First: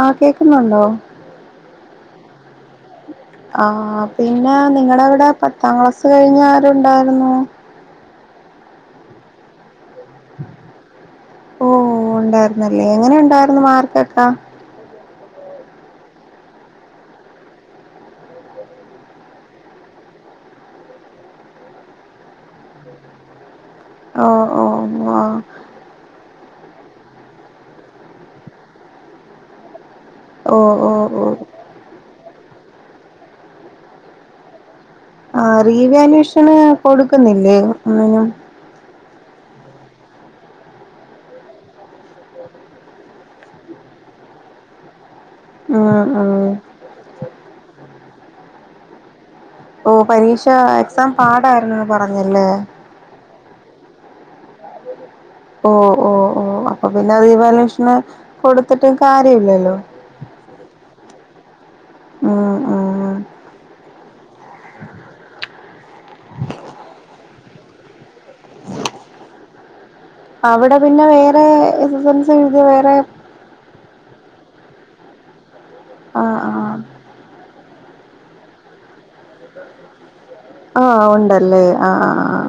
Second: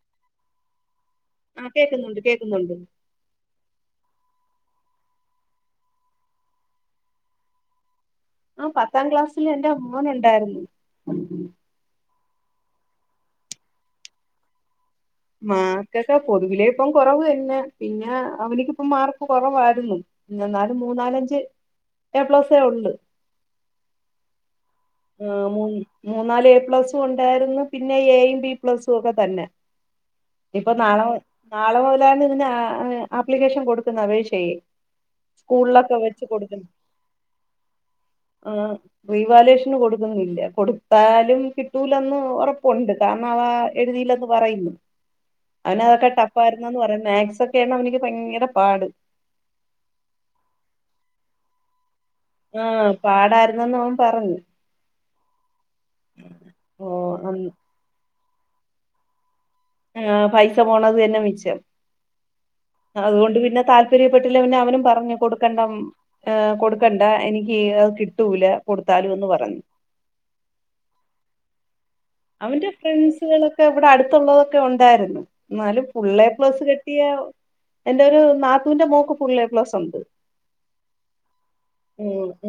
Okay ന്നുണ്ടോ ആഹ് കേക്കുന്നുണ്ട് കേക്കുന്നുണ്ട് ആ പിന്നെ നിങ്ങടെ അവിടെ പത്താം ക്ലാസ് കഴിഞ്ഞ ആരുണ്ടായിരുന്നു ആ പത്താം ക്ലാസ്സിൽ എൻറെ മോൻ ഉണ്ടായിരുന്നു ഓഓ ഒണ്ടായി ല്ലേ എങ്ങനെ ഒണ്ടായിരുന്നു മാർക്കൊക്കാ മാർക്കൊക്കെ പൊതുവിലെ ഇപ്പം കൊറവ് തന്നെ പിന്നെ അവനിക്ക് മാർക്ക് കൊറവായിരുന്നു എന്നാലും മൂന്നാലഞ്ച് എ പ്ലസ് ഒള്ള് ഓ ഓ ആ മൂ മൂന്നാല് എ പ്ലസും ഒണ്ടായിരുന്നു പിന്നെ എയും ബി പ്ലസും ഒക്കെ തന്നെ ഓ ഇപ്പൊ ഓ നാളെ ഓ നാളെ [unintelligible] ആപ്ലിക്കേഷൻ കൊടുക്കുന്ന അപേക്ഷയേ ആ റീവാല്യുവേഷന് കൊടുക്കുന്നില്ലേ ഒന്നിനും റീവാല്യുവേഷന് കൊടുക്കുന്നില്ല കൊടുത്താലും കിട്ടൂലാന്ന് ഒറപ്പൊണ്ട് കാരണം അവ എഴുതീല്ലെന്ന് പറയും അവന് ഉം അതൊക്കെ ഉം ടഫ് ആയിരുന്നെന്ന് പറയാ മാക്സ് ക്കെയാണ് അവനിക്ക് ഭയങ്കര പാട് ഓ പരീക്ഷ എക്സാം പാടായിരുന്നോ ആ പാടാര എന്ന് അവൻ പറഞ്ഞു ഓ ഓ ഓ അപ്പൊ പിന്നെ റീവാല്യുവേഷന് കൊടുത്തിട്ടും കാ ആ പൈസ പോണത് മിച്ചം ഉം ഉം അതുകൊണ്ട് പിന്നെ താല്പര്യപ്പെട്ടില്ല പിന്നെ അവനും പറഞ്ഞു കൊടുക്കണ്ട ഏ കൊടുക്കണ്ട എനിക്ക്ത് കിട്ടൂല കൊടുത്താലും എന്ന് പറഞ്ഞു അവടെ പിന്നെ വേറെ ഇതൊ അവന്റെ ഫ്രണ്ട്സുകളൊക്കെ വടെ അടു ത്തുള്ളതൊക്കെ ഒണ്ടായിരുന്നു എന്നാലും ഫുള്ള് ആ എ പ്ലസ് ആ കിട്ടിയ എന്റെ ഒരു നാത്തൂന്റെ മോക്ക് ഫുള ള്ള് എ പ്ലസ് ഒണ്ട് ആ ഒണ്ടല്ലേ ആ ആ ആ ആ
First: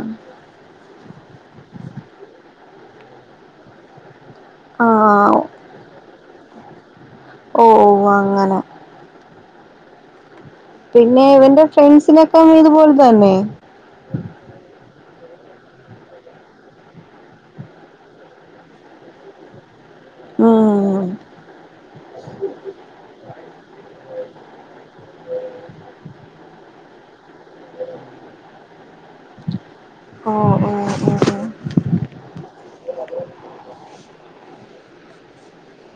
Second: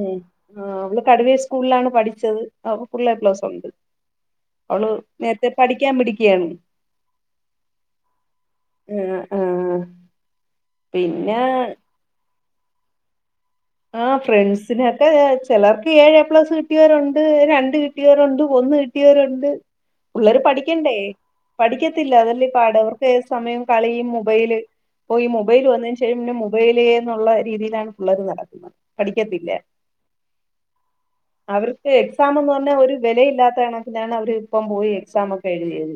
[unintelligible] സ്കൂളിലാണ് പഠിച്ചത് അവക്ക് ഫുൾ എ പ്ലസ്വണ്ട് അവള് ആഹ് ആഹ് ആഹ് നേരത്തെ പഠിക്കാൻ മിടുക്കിയാണ് ഓ ഓ അങ്ങനെ ആ ആ പിന്നെ ഇവന്റെ ഫ്രണ്ട്സിനെ പഴേത്പോല് തന്നേ ആ ഫ്രണ്ട്സിനെയൊക്കെ ചെലർക്ക് ഏഴ് എ പ്ലസ് കിട്ടിയവരൊണ്ട് രണ്ട് കിട്ടിയവരൊണ്ട് ഒന്ന് കിട്ടിയവരൊണ്ട് പിള്ളേർ പഠിയ്ക്കണ്ടേ ഉം പഠിക്കത്തില്ല അതല്ല ഇ പാട് അവർക്ക് ഏത് സമയോം കളിയും മൊബൈല് പ്പോ ഈ മൊബൈല് വന്നതിന് [unintelligible] പിന്നെ മൊബൈലേന്നുള്ള രീതിയിലാണ് പിള്ളേർ നട പഠിക്കത്തില്ല ഓഹ് ഓഹ് അവർക്ക് എക്സാമെന്ന് പറഞ്ഞ ഒരു വെലയില്ലാത്തണക്കിനാണ് അവര് ഇപ്പം പോയി എക്സാമൊക്കെ എഴുതിയത്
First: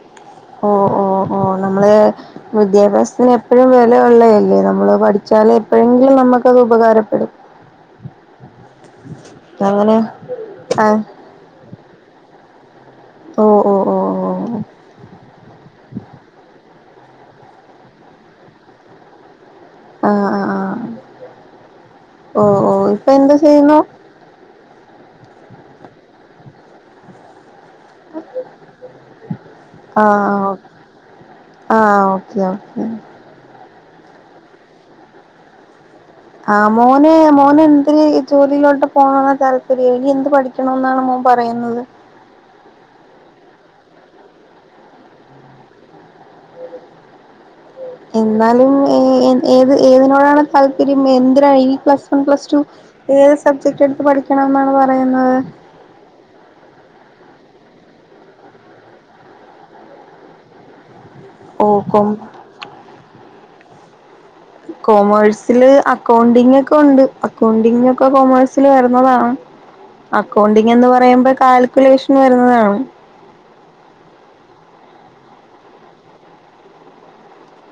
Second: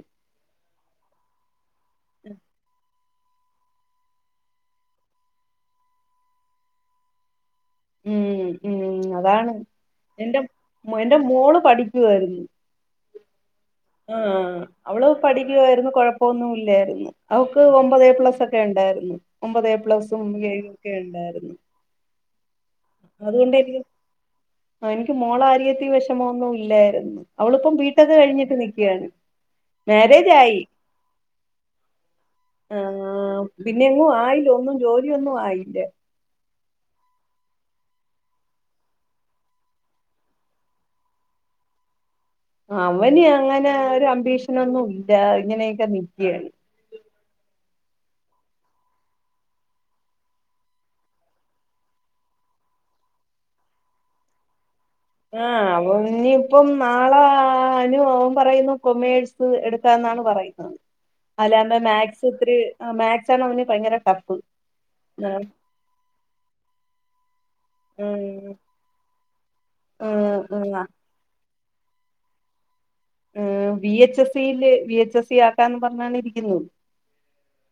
വിദ്യാഭാസ ഞ്ഞ് എപ്പഴും വെല ഒള്ളേല്ലേ നമ്മള് പഠിച്ചാല് എപ്പഴെങ്കിലും നമ്മക്കത് ഉപകാരപ്പെടും ഉം ഉം അ താണ് അങ്ങനെ എന്റെം മ ആഹ് എന്റെ മോള് പഠി ക്കുവാരുന്ന് ഓ ഓ ഓ ആ ഓ അവള് പഠിക്കുവായിരുന്നു കൊഴപ്പൊന്നും ഇല്ലാരുന്നു അവക്ക് ഒമ്പതേപ്ലസൊക്കെണ്ടായിരുന്ന് ഒമ്പതേപ്ലസും ആഹ് ആഹ് ഏയും ഒക്കെണ്ടായിര്ന്നു ഓല്പ്പ എന്ത് ചെയ്യുന്നു ആ എനിക്ക് മോളാരിയത്തിൽ വെഷമൊന്നും ഇല്ലായിര്ന്നു. അവള്പ്പം ബീ ടെക്ക് കഴിഞ്ഞിട്ട് നിക്കയാണ് ആഹ് മേര്യേജായി ഓക്കെ ഓക്കെ പിന്നെ എങ്ങും ആയില്ല ഒന്നും ജോലിയൊന്നും ആയില്ല ആ മോന് മോന് എന്ത് ജോലിയിലോട്ട് പോവാന താല്പര്യം എനി എന്ത് പഠിക്കണംന്നാണ് മോൻ പറയുന്നത് ആ അവന് അങ്ങനെ ഒരു അമ്പീഷനൊന്നുല്ല ഇങ്ങനെയൊക്കെ നിക്കയായി എന്നാലും ഏ ഏത് ഏതിനോടാണ് താല്പര്യം എന്തിനാണ് ഈ പ്ലസ് വൺ പ്ലസ് ടു ഏത് സബ്ജക്ടെടുത്ത് പഠിക്കണമെന്നാണ് പ ആവോ നി ഇപ്പൊം നാളെ [unintelligible] പറയുന്നു കൊമേഴ്സ് എടുക്കാന്നാണ് പറയുന്നത് ഓ [unintelligible] കോം മാത്സൊത്തിരി ആ മാത്സ് ച്ഛനു മുന്നിൽ ഭയങ്കര ടപ്പ് കോമേഴ്സില് അക്കൗണ്ടിങ്ങൊക്കൊണ്ട് അക്കൗണ്ടിങ്ങൊക്കെ ഉം കോമേഴ്സില് വരുന്നതാണ് ഉം അക്കൗണ്ടിങ്ങെന്ന് പറയുമ്പ കാല് [unintelligible] വരുന്നതാണോ ഉം ബി എച്ച് എസ് സിയില് ബി എച്ച് എസ് സി ആക്കാന്ന് പറഞ്ഞാണിരിക്കിന്നത്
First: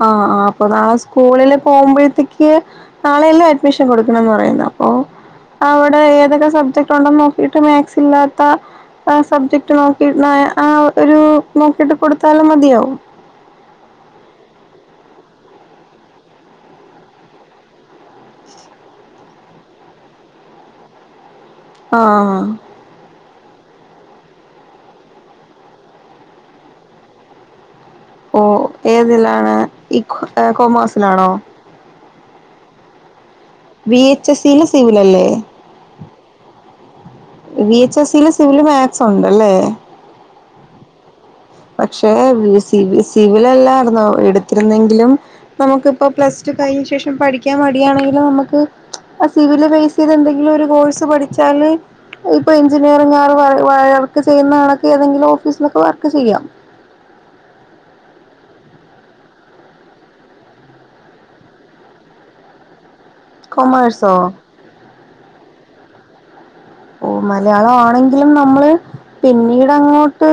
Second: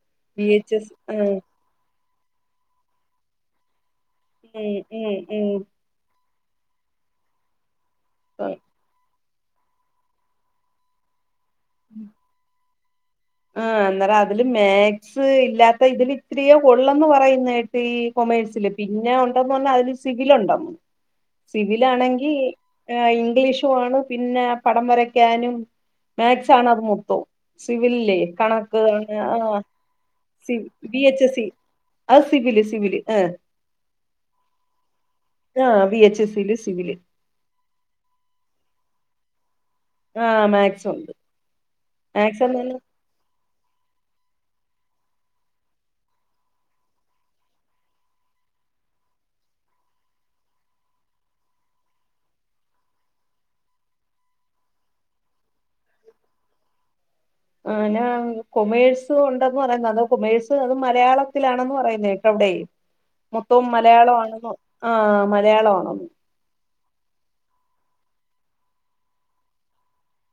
ആ ആ അപ്പ നാളെ സ്കൂള്ല് പോവുമ്പോഴത്തേക്ക് നാളയല്ലെ അഡ്മിഷ റ്റം കൊട്കണംന്ന് പറയിണ്ട് ഉം അപ്പൊ ഉം ഉം ആടെ ഏതൊക്കെ സബ്ജക്ടുണ്ടന്ന് നോക്കീട്ട് മാത്സ് ഇല്ലാത്ത ആ സബ്ജക്ട് നോക്കീട്ണെ ആ ഒരു നോക്കിട്ട് കൊടുത്താലും മതിയോ ആ ഇന്നല അതില് മാത്സ് ഇല്ലാത്ത ഇതില് ഇത്തിരിയെ ഒള്ളന്ന് പറയുന്നേട്ട് ഈ കൊമേഴ്സില് പിന്നെ ഉണ്ടന്ന് പറ്ഞ്ഞാ അതില് സിഗിലുണ്ടോ സിവിലാണെങ്കി ആഹ് ഏ ഇംഗ്ലീഷ് [unintelligible] ആണ് പിന്നെ പടം വരക്കാനും മേക്സാണ് അത് മൊത്തം സിവിൽ ല്ലെ ഓ കണക്ക് ആ ഏതിലാണ് ഈ സി വി എച് എ കൊമേഴ്സിലാണോ സ്സി അത് സിവില് സിവില് ഏ വി എച്ച് എസ്സീ ല് സിവിലല്ലേ ആഹ് വി എച്ച് എസില് civil V H S C ല് സിവില് മേക്സ് ഉണ്ടല്ലേ ആഹ് മേക്സ് ഉണ്ട് പക്ഷെ മാക്സ് വി എന്ന് സി വി സി സിവിലല്ലായിര്ന്നോ എടുത്തിരുന്നെങ്കിലും നമുക്കിപ്പോ പ്ലസ് ടു കഴിഞ്ഞ ശേഷം പഠിക്കാൻ മടിയാണെങ്കിലും നമുക്ക് ആ സിവില് ബേസെയ്ത് എന്തെങ്കിലും ഒരു കോഴ്സ് പഠിച്ചാല് ഇപ്പൊ എഞ്ചിനീയറിങ്ങ് ആർ വയറ്ക്കേ ചെയ്യുന്നണക്ക് ഏതെങ്കിലും ഓഫീസൊക്കെ വർക്ക് ചെയ്യാം ആ ഞാ കൊമേഴ്സ് ഉണ്ടേന്ന് പറയുന്ന അത് കൊമേഴ്സ് അത് മലയാളത്തിലാണെന്ന് പറയുന്നേക്കവിടേ മൊത്തവും മലയാള കൊമേഴ്സോ ആണെന്നോ ആ മലയാള ആണെന്നോ ഓ മലയാളം ആണെങ്കിലും നമ്മള് പിന്നീട് അങ്ങോട്ട്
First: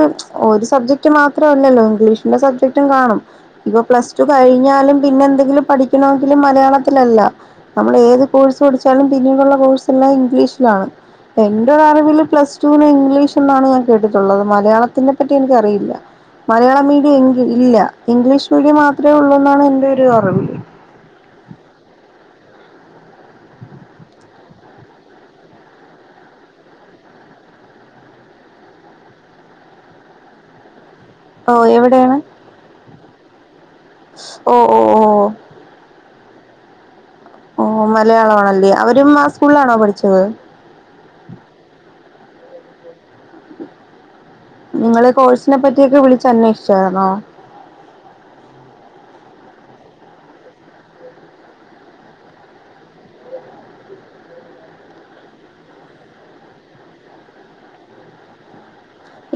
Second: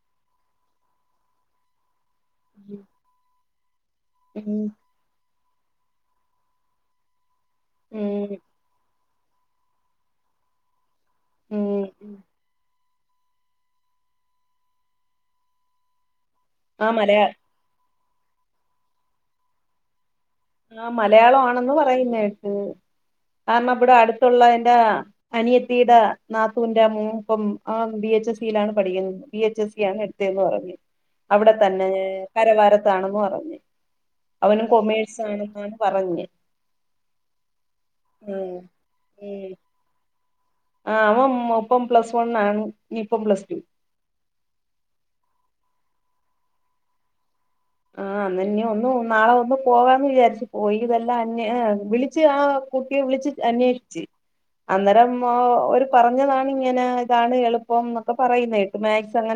ഒരു സബ്ജക്റ്റ് മാത്രല്ലല്ലോ ഇംഗ്ലീഷ് എല്ലാ സബ്ജക്ടും കാണും ഇപ്പൊ പ്ലസ്ടു ഉം കഴിഞ്ഞാലും പിന്നെ എന്തെങ്കിലും പഠിക്കണോങ്കിലും മലയാളത്തിലല്ല നമ്മള് ഏത് ഉം കോഴ്സ് പടിച് ച്ചാലും പിന്നീടുള്ള കോഴ്സ് എല്ലാം ഇംഗ്ലീഷിലാണ് എന്റെ ഉം ഒരറിവില് പ്ലസ്ടൂ ല് ഇൻ ഇംഗ്ലീഷ് എന്നാണ് ഞാൻ കേട്ടിട്ടുള്ളത് മലയാളത്തിനെ പറ്റി എനിക്കറിയില്ല മലയാളം ആഹ് മീഡിയ മലയാ ഇൻഗ് ഇല്ല ഇംഗ്ലീഷ് മീഡിയം മാത്രേ ഒള്ളൂന്നാണ് എന്റെ ഒരു അറിവ് ആ മലയാളം ആണെന്ന് പറയുന്നേട്ട് കാരണം ഇവിടെ അട്ത്തുള്ള എന്റെ അനിയത്തിടെ നാത്തുന്റെ മോൻ പ്പം ആ വി എച്ച് എസ് സി ലാണ് പഠിക്ക്ണത് വി എച്ച് എസ് സി ആണ് എടുത്തെന്ന് പറഞ്ഞ് അവിടെ ഓ തന്നെ എവിടെയാണ് കരവാരത്താണെന്ന് പറഞ്ഞ് ഓ അവനും ഓ കൊമേ ഓ സാണെന്നാണ് പറഞ്ഞേ ഓ മലയാളാണല്ലോ അവരും ആ സ്കൂൾലാണോ പഠിച്ചത് ആ അവന് പ്പം പ്ലസ് വൺ ആണ് ഇപ്പം പ്ലസ് ടു നിങ്ങള് കോഴ്സിനെ പറ്റിയൊക്കെ വിളിച്ചന്വേഷ്ചായ്ന്നോ ആഹ് അന്നെന്നെ ഒന്ന് ഒന്നു നാളെ ഒന്ന് പോവാന്ന് വിചാരിച്ചു. പോയി ഇതെല്ലാം അനേ ഏ വിളിച്ച് ആ കുട്ടിയെ വിളിച്ച് അന്വേഷിച്ച് അന്നേരം ഒരു പറഞ്ഞതാണ് ഇങ്ങനെ ഇതാണ് എളുപ്പം ന്നൊക്കെ പറയുന്ന കേട്ട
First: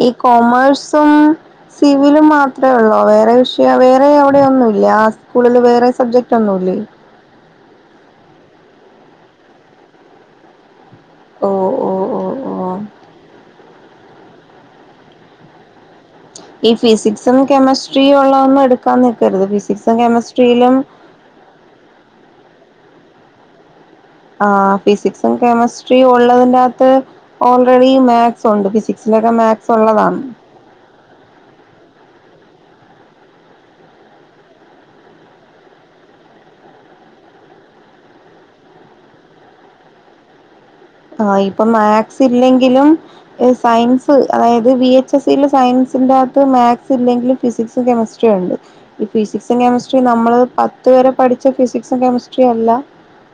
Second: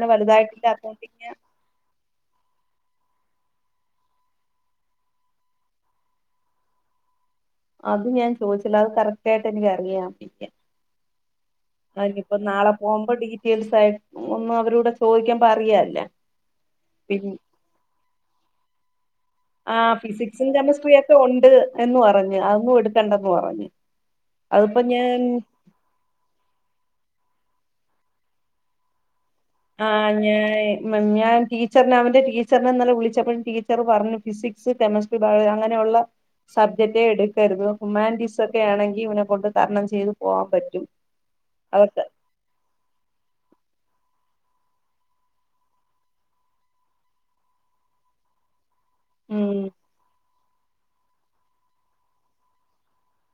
ഈ കൊമേഴ്സും സിവിലും മാത്രെള്ളോ ള്ളോ വേറെ വിഷയ വേറെ അവിടെ ഒന്നും ഇല്ല ആ സ്കൂളില് വേറെ സബ്ജക്റ്റ് ഒന്നുല്ലേ അത് ഞാൻ ചോദിച്ചില്ല അത് കറക്റ്റ് ആയിട്ട് എനിക്ക് അറിയാം [unintelligible] ഓ ഓ ഓ അവനിയിപ്പോ ഓ നാളെ പോവുമ്പോ ഡീറ്റെയിൽസ് ആയി ഒന്നു അവരൂടെ ചോദിക്കുമ്പോ അറിയാല്ലോ ഈ ഫിസിക്സും കെമിസ്ട്രിയും ഉള്ള ഒന്നു എട് ക്കന്ന് ആ ഫിസിക്സും കെമിസ്ട്രിയൊക്കെ ഉണ്ട് എന്ന് പറഞ്ഞ് അതന്നും എടുത്ത് കണ്ട പോവാന്നെ ആ ഫിസിക്സും കെമസ്ട്രിയ ഉള്ളതിനകത്ത് ഓൾറെഡി മാത്സ് ഉണ്ട് ഫിസിക്സ് ആഹ ഞാൻ ഞാൻ ടീച്ചറിനെ അവന്റെ ടീ ടീച്ചറിനെന്നല്ലെ വിളിച്ചപ്പോഴും ടീച്ചർ പറഞ്ഞു ഫിസിക്സ് കെമിസ്ട്രി ബയോ അങ്ങനെയുള്ള സബ്ജെക്എടുക്കരുത് ഹുമാൻറ്റീസ് ഒക്കെ ആണെങ്കിൽ ഇവൻ കൊണ്ട് തരണം ചെയ്ത് പോകാൻ പറ്റും ആ ഇപ്പൊ അതൊക്കെ മാത്സ് ഇല്ലെങ്കിലും സയൻസ് അതായത് ബി എച്ച് എസില് സയൻസിന്റെറ അകത്ത് മാക്സ് ഇല്ലെങ്കിലും ഫിസിക്സും കെമിസ്ട്രിയും ഉണ്ട് ഈ ഫിസിക്സും ഉം കെമിസ്ട്രിം നമ്മൾ പത്ത് വരെ പഠിച്ച ഫിസിക്സും കെമിസ്ട്രിയ അല്ല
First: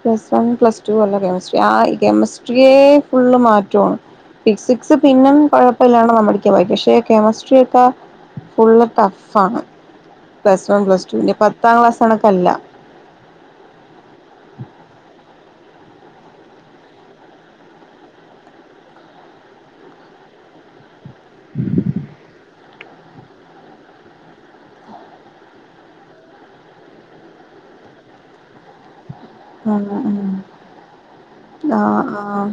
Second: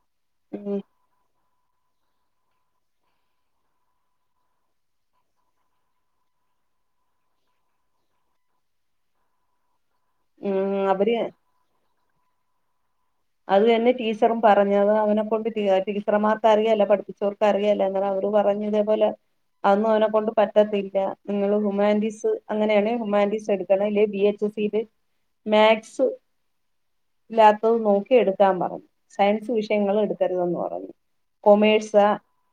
പ്ല വൺ പ്ലസ് ഉം ടു വല്ല കെമിസ്ട്രി ആ ഈ കെമിസ്ട്രി സ്ട്രിയെ ഫുള്ള് മാറ്റ്യോണ് ഫിസിക്സ് പിന്നെം കുഴപ്പമില്ലാണ്ട് നമ്മടിക്കാൻ [unintelligible] പക്ഷെ കെമിസ്ട്രിയക്കെ ഫുള്ള് ടഫ്ഫ്ആണ് പ്ലസ് ഉം വൺ പ്ലസ് ടു അവര് ഇനിപത്താം ക്ലാസ് കണക്കല്ല അത് തന്നെ ടീച്ചറും പറഞ്ഞത് അവനെ കൊണ്ട് ടീച്ചർമാർക്ക് അറിയല്ല പഠപ്പിച്ചവർക്ക് അറിയല്ല എന്ന അവര് പറഞ്ഞു ഇതെ പോലെ അന്നും അവനെ കൊണ്ട് പറ്റത്തില്ല നിങ്ങള് ഹ്യുമാറ്റീസ് അങ്ങനെയാണെ ഹ്യുമാനിറ്റീസ് എടുക്കണം ഇല്ലെ വി എച്ച് എസ് സില് മാക്സ് ഇല്ലാത്ത നോ നോക്കി എടുക്കാൻ പറഞ്ഞു സയൻസ് വിഷയങ്ങൾ ആഹ് എടുക്കരുതെന്ന് പറഞ്ഞു ആഹ് കൊമേഴ്സാ ആഹ്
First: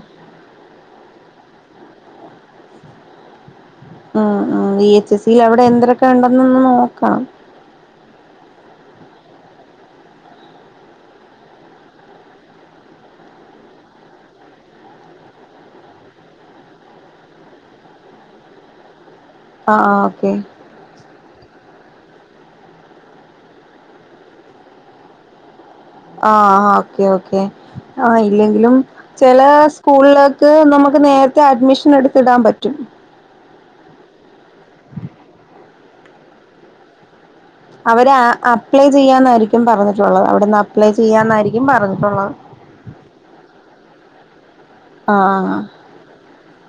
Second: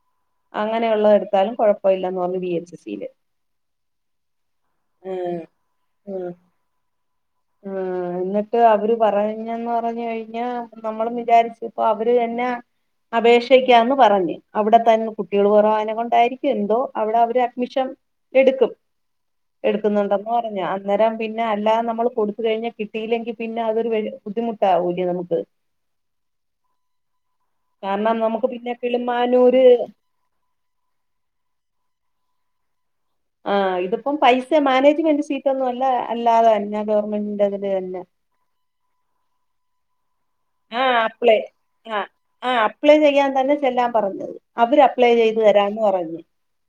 അങ്ങനെയുള്ള എടു എടുത്താലും കുഴപ്പ ഇല്ലന്ന് പറഞ്ഞു വി എച്ച് എ സി യില് ഉം ഉം വി എച്ച് എസ് യിൽ അവിടെ എന്തരെക്കെ ഉണ്ടൊന്ന് ഒന്ന് നോ കാം ആ എന്നിട്ട് അവര് പറഞ്ഞന്ന് പറഞ്ഞു കഴിഞ്ഞ നമ്മളള് വിചാരിച്ചപ്പൊ അവര് തന്നെ അപേക്ഷക്കാന്ന് പറഞ്ഞ് അവിടെ തന്നെ കുട്ടികൾ കുറോ അനെ കൊണ്ടായിരിക്കും എന്തോ അവിടെ അവര് അഡ്മിഷൻ എടുക്കും ആഹ് ആഹ് എടുക്കുന്നുണ്ടെന്ന് ഓക്കെ പറഞ്ഞു അന്നേരം പിന്നെ അല്ലാതെ കൊടുത്ത കഴിഞ്ഞാൽ കിട്ടിയില്ലെങ്കിൽ പിന്നെ അതൊരു വേ ബുദ്ധിമുട്ടാവൂല്ലേ നമുക്ക് ആ ഹ ഓക്കെ ഓക്കെ ആ കാരണം നമുക്ക് പിന്നെ ഇല്ലെങ്കിലും ചെല കിളിമാനൂര് സ്കൂളിലേക്ക് നമുക്ക് നേരത്തെ അഡ്മിഷൻ എടുത്തിടാൻ പറ്റും റ്റും ആഹ് ഇതിപ്പം പൈസ മാനേജ്മെന്റ് സീറ്റ് ഒന്നും അല്ല അല്ലാതെ തന്ന ഗവൺമെന്റ് അവര് അ അപ്ലേ ചെയ്യാന്നാരിക്കും ക്കും പറഞ്ഞേ ടൊലാത് അവിടെന്ന് ആ അപ്ലേ അപ്ലൈ ചെയ്യാന്നായിരിക്കും ആ പറഞ്ഞിട്ടുള്ളത് ആ അപ്ലൈ ചെയ്യാൻ തന്നെ ചെല്ലാൻ പറഞ്ഞത് അവര് അപ്ലൈ ചെയ്ത് ആഹ തരാന്ന് പറഞ്ഞ്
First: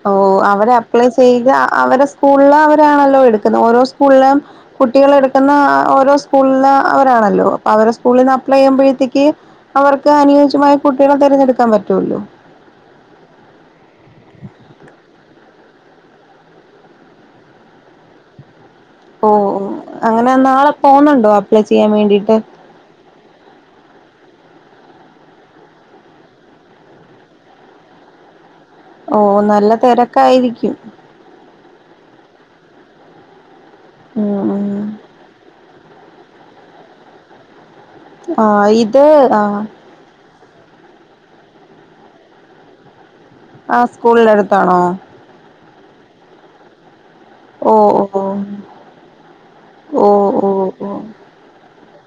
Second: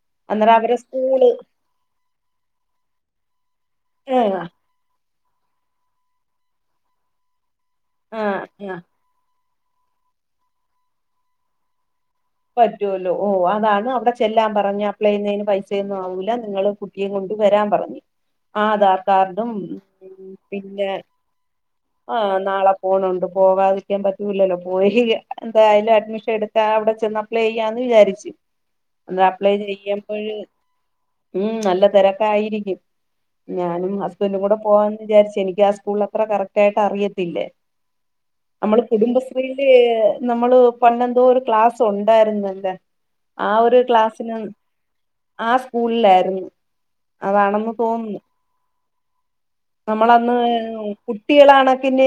ഓ അന്നേരം അവരെ അപ്ലൈ സ്കൂള് ചെയ്ത് അവരെ സ്കൂളിൽ അവരാണല്ലോ എടുക്കുന്നത് ഓരോ ആ സ്കൂളിലും കുട്ടികൾ എ പട്ടുന്ന ഓരോ സ്കൂളില അവരാണല്ലോ അവരെ സ്കൂളിൽ ആ നിന്ന് അപ്ലൈ ആ ചെയ്യുമ്പോഴത്തേക്ക് അവർക്ക് അനുയോജ്യമായ കുട്ട്യാളെ തെരഞ്ഞെടുക്കാൻ പറ്റൊല്ലോ പറ്റുവല്ലോ ഓ അതാണ് അ ചെല്ലാം പറഞ്ഞു അപ്ളൈ ചെയ്യുന്നതിന് പൈസ യൊന്നും ആവൂല നിങ്ങള് കുട്ടിയും കൊണ്ട് വരാൻ പറഞ്ഞു. ആധാർ ഓ കാർഡും അങ്ങനെ നാളെ പിന്നെ പോന്നുണ്ടോ അപ്ലൈ ചെയ്യാൻ ആ വേണ്ടിട്ട് നാളെ പോണണ്ട് പോകാതിരിക്കാൻ പറ്റ സ്കൂല്ലോ പോയി എന്തായാലും അഡ്മിഷൻ എടുത്താ അവിടെ ട്ടന്ന് അപ്ലൈ ചെയ്യാന്ന് വിചാരിച്ച് ഓ നല്ല തെരക്കായിരിക്കും. തെരക്കായിരിക്കും ഞാനും ഹസ്ബൻഡും ഉം കൂടെ ഉം പോവാന്ന് വിചാരിച്ച് എനിക്ക് ഹസ് സ്കൂൾ അത്ര കറക്റ്റ് ആയിട്ട് അറിയത്തില്ലേ ആ നമ്മള് ഇത് ആ കുടുംബശ്രീയില് നമ്മള് പണ്ടെന്തോ ഒരു ക്ലാസ് ഉണ്ടായിരുന്നല്ലോ ആ സ്കൂളിന് അടുത്താണോ സ്കൂളിലാരുന്നു അതാണെന്ന് ഓ ഓ തോന്നുന്നു ഓ നമ്മളന്ന് ഓ ഓ കുട്ടികളാണ് പിന്നെ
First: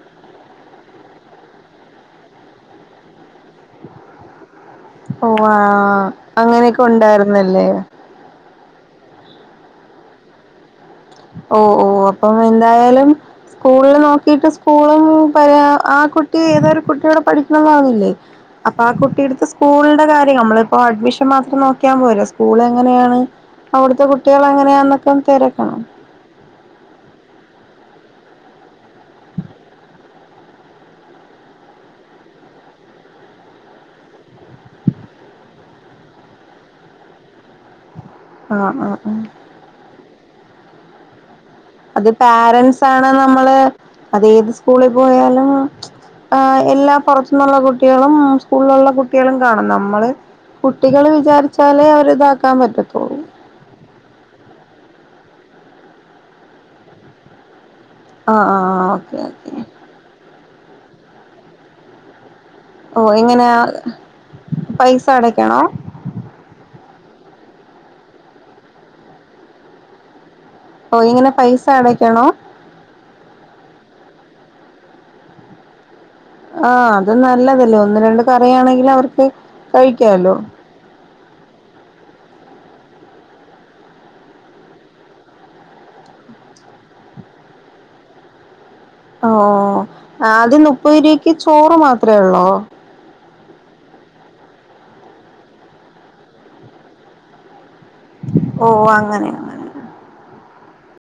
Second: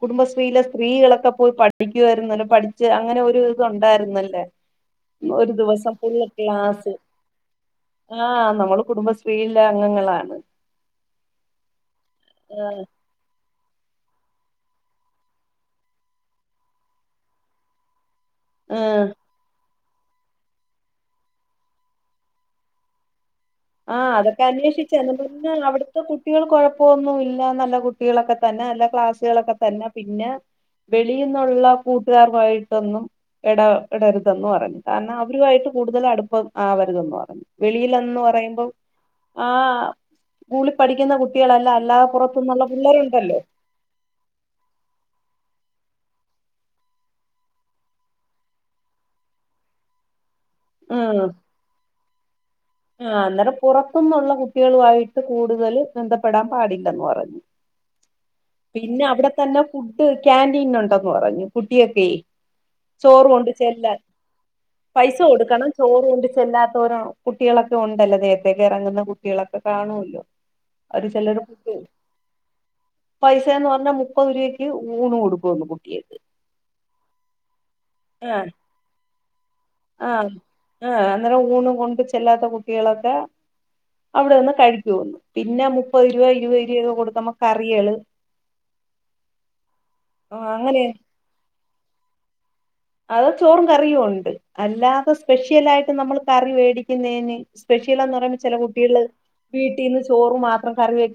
കുടുംബശ്രീയിലെ സ്ത്രീകളൊക്കെ പോയി പഠിപ്പിക്കുവായിരുന്നല്ലോ പഠിച്ച് അങ്ങനെ ഒരു ഇതു ഉണ്ടായിരുന്നല്ലോ ഓ ഒരു ആ ദിവസം ഫുള്ള് അങ്ങനെയൊക്കെ ക്ലാസ് ഉണ്ടായിരുന്നല്ലേ ആഹ് നമ്മള് കുടുംബ ഫീൽഡ് അംഗങ്ങളാണ് ഓ ഓ അപ്പം എന്തായാലും സ്കൂളില് നോക്കിട്ട് സ്കൂളും പല ആ കുട്ടി ഏതൊ ഒരു കുട്ടിയവിടെ പഠിക്കണന്ന് പറഞ്ഞില്ലേ അപ്പൊ ആ കുട്ടി എടുത്ത് സ്കൂളിന്റെ കാര്യം നമ്മളിപ്പോ അഡ്മിഷൻ മാത്രം നോക്കിയാൻ പോരേ സ്കൂൾ എങ്ങനെയാണ് അവിടുത്തെ ആഹ് കുട്ടികൾ അതൊക്കെ അന്വേഷിച്ച് അങ്ങനെയാന്നൊക്കെ പിന്നെ തിരക്കണം അവിടുത്തെ കുട്ടികൾ കുഴപ്പമൊന്നു ഇല്ലാ നല്ല കുട്ടികളൊക്കെ തന്നെ അല്ല ക്ലാസ്സുകളൊക്കെ തന്നെ പിന്നെ വെളിയിന്നുള്ള കൂട്ടുകാരുമായിട്ടൊന്നും ഇട ഇടപെടരുതെന്ന് പറഞ്ഞു കാരണം അവരുമായിട്ട് കൂടുതൽ അടുപ്പം ആവരുതെന്ന് പറഞ്ഞു വെളിയിനു ആ ആ ആ സ്കൂളിൽ പഠിക്കുന്ന കുട്ടി അത് പാരൻസ് ആാണ് നമ്മള് അത് ഏത് സ്കൂളിൽ പോയാലും ആ എല്ലാ പുറത്തുന്നുള്ള കുട്ടികളും സ്കൂളിലുള്ള കുട്ടികളും കാണും നമ്മള് കുട്ടികള് ഉം വിചാരിച്ചാലേ അവര്ത ആ അന്നേരം പുറത്തന്നുള്ള കു കുട്ടികളുയിട്ട് കൂടുതല് ബന്ധപ്പെടാൻ പാടില്ലെന്ന് പറഞ്ഞു ആ ആ ഓക്കെ ഓക്കേ കാന്റീൻ ഉണ്ടെന്ന് പറഞ്ഞു കുട്ടിയൊക്കെ ഓ ചോറ് കൊണ്ട് എങ്ങനെയാ ചെല്ലാ പൈസ കൊടുക്കണം ചോറ് കൊണ്ട് ചെല്ലാത്തവര കുട്ടികളൊക്കെ ഉണ്ടല്ലോ ദേഹത്തേക്ക് ഇറങ്ങുന്ന കുട്ടികളൊക്കെ കാണുമല്ലോ ഓ ഒരു ഇങ്ങനെ ചിലരു പൈസ മു അടയ്ക്കണോ പൈസന്ന് പറഞ്ഞാ മുപ്പ മുപ്പത് രൂപയ്ക്ക് ഊണ് കൊടുക്കുന്നു കുട്ടിക്ക് ആ അത് നല്ലതല്ലേ ഒന്ന് രണ്ട് ആ കറയാണെങ്കിലും അവർക്ക് ആ കഴിക്കാല്ലോ ആ അന്നേരം ഉണ് കൊണ്ട് ച്ചേല്ലാത്ത കുട്ടികളൊക്കെ അവിടെന്ന് കഴിക്കന്നു പിന്നെ മുപ്പത് രൂപ ഇരുപത് രൂപ ഒക്കെ കൊടുത്തമ്മ കറികള് ആ ആദ്യം അങ്ങനെ നുപ്പതിരുക്ക് ചോറ് മാത്രമേ ഉള്ളൂ അത ചോറും കറിയും ഉണ്ട് അല്ലാതെ സ്പെഷ്യല ആായിട്ട് നമ്മൾ കറി വേ ടിക്കുന്നതിന് സ്പെഷ്യലാന്ന് പറയുമ്പോൾ ചില ഓ കുട്ടികള് അങ്ങനെ അങ്ങനെ വീട്ടീന്ന് ചോറ് മാത്ര കറിവയ്ക്കാ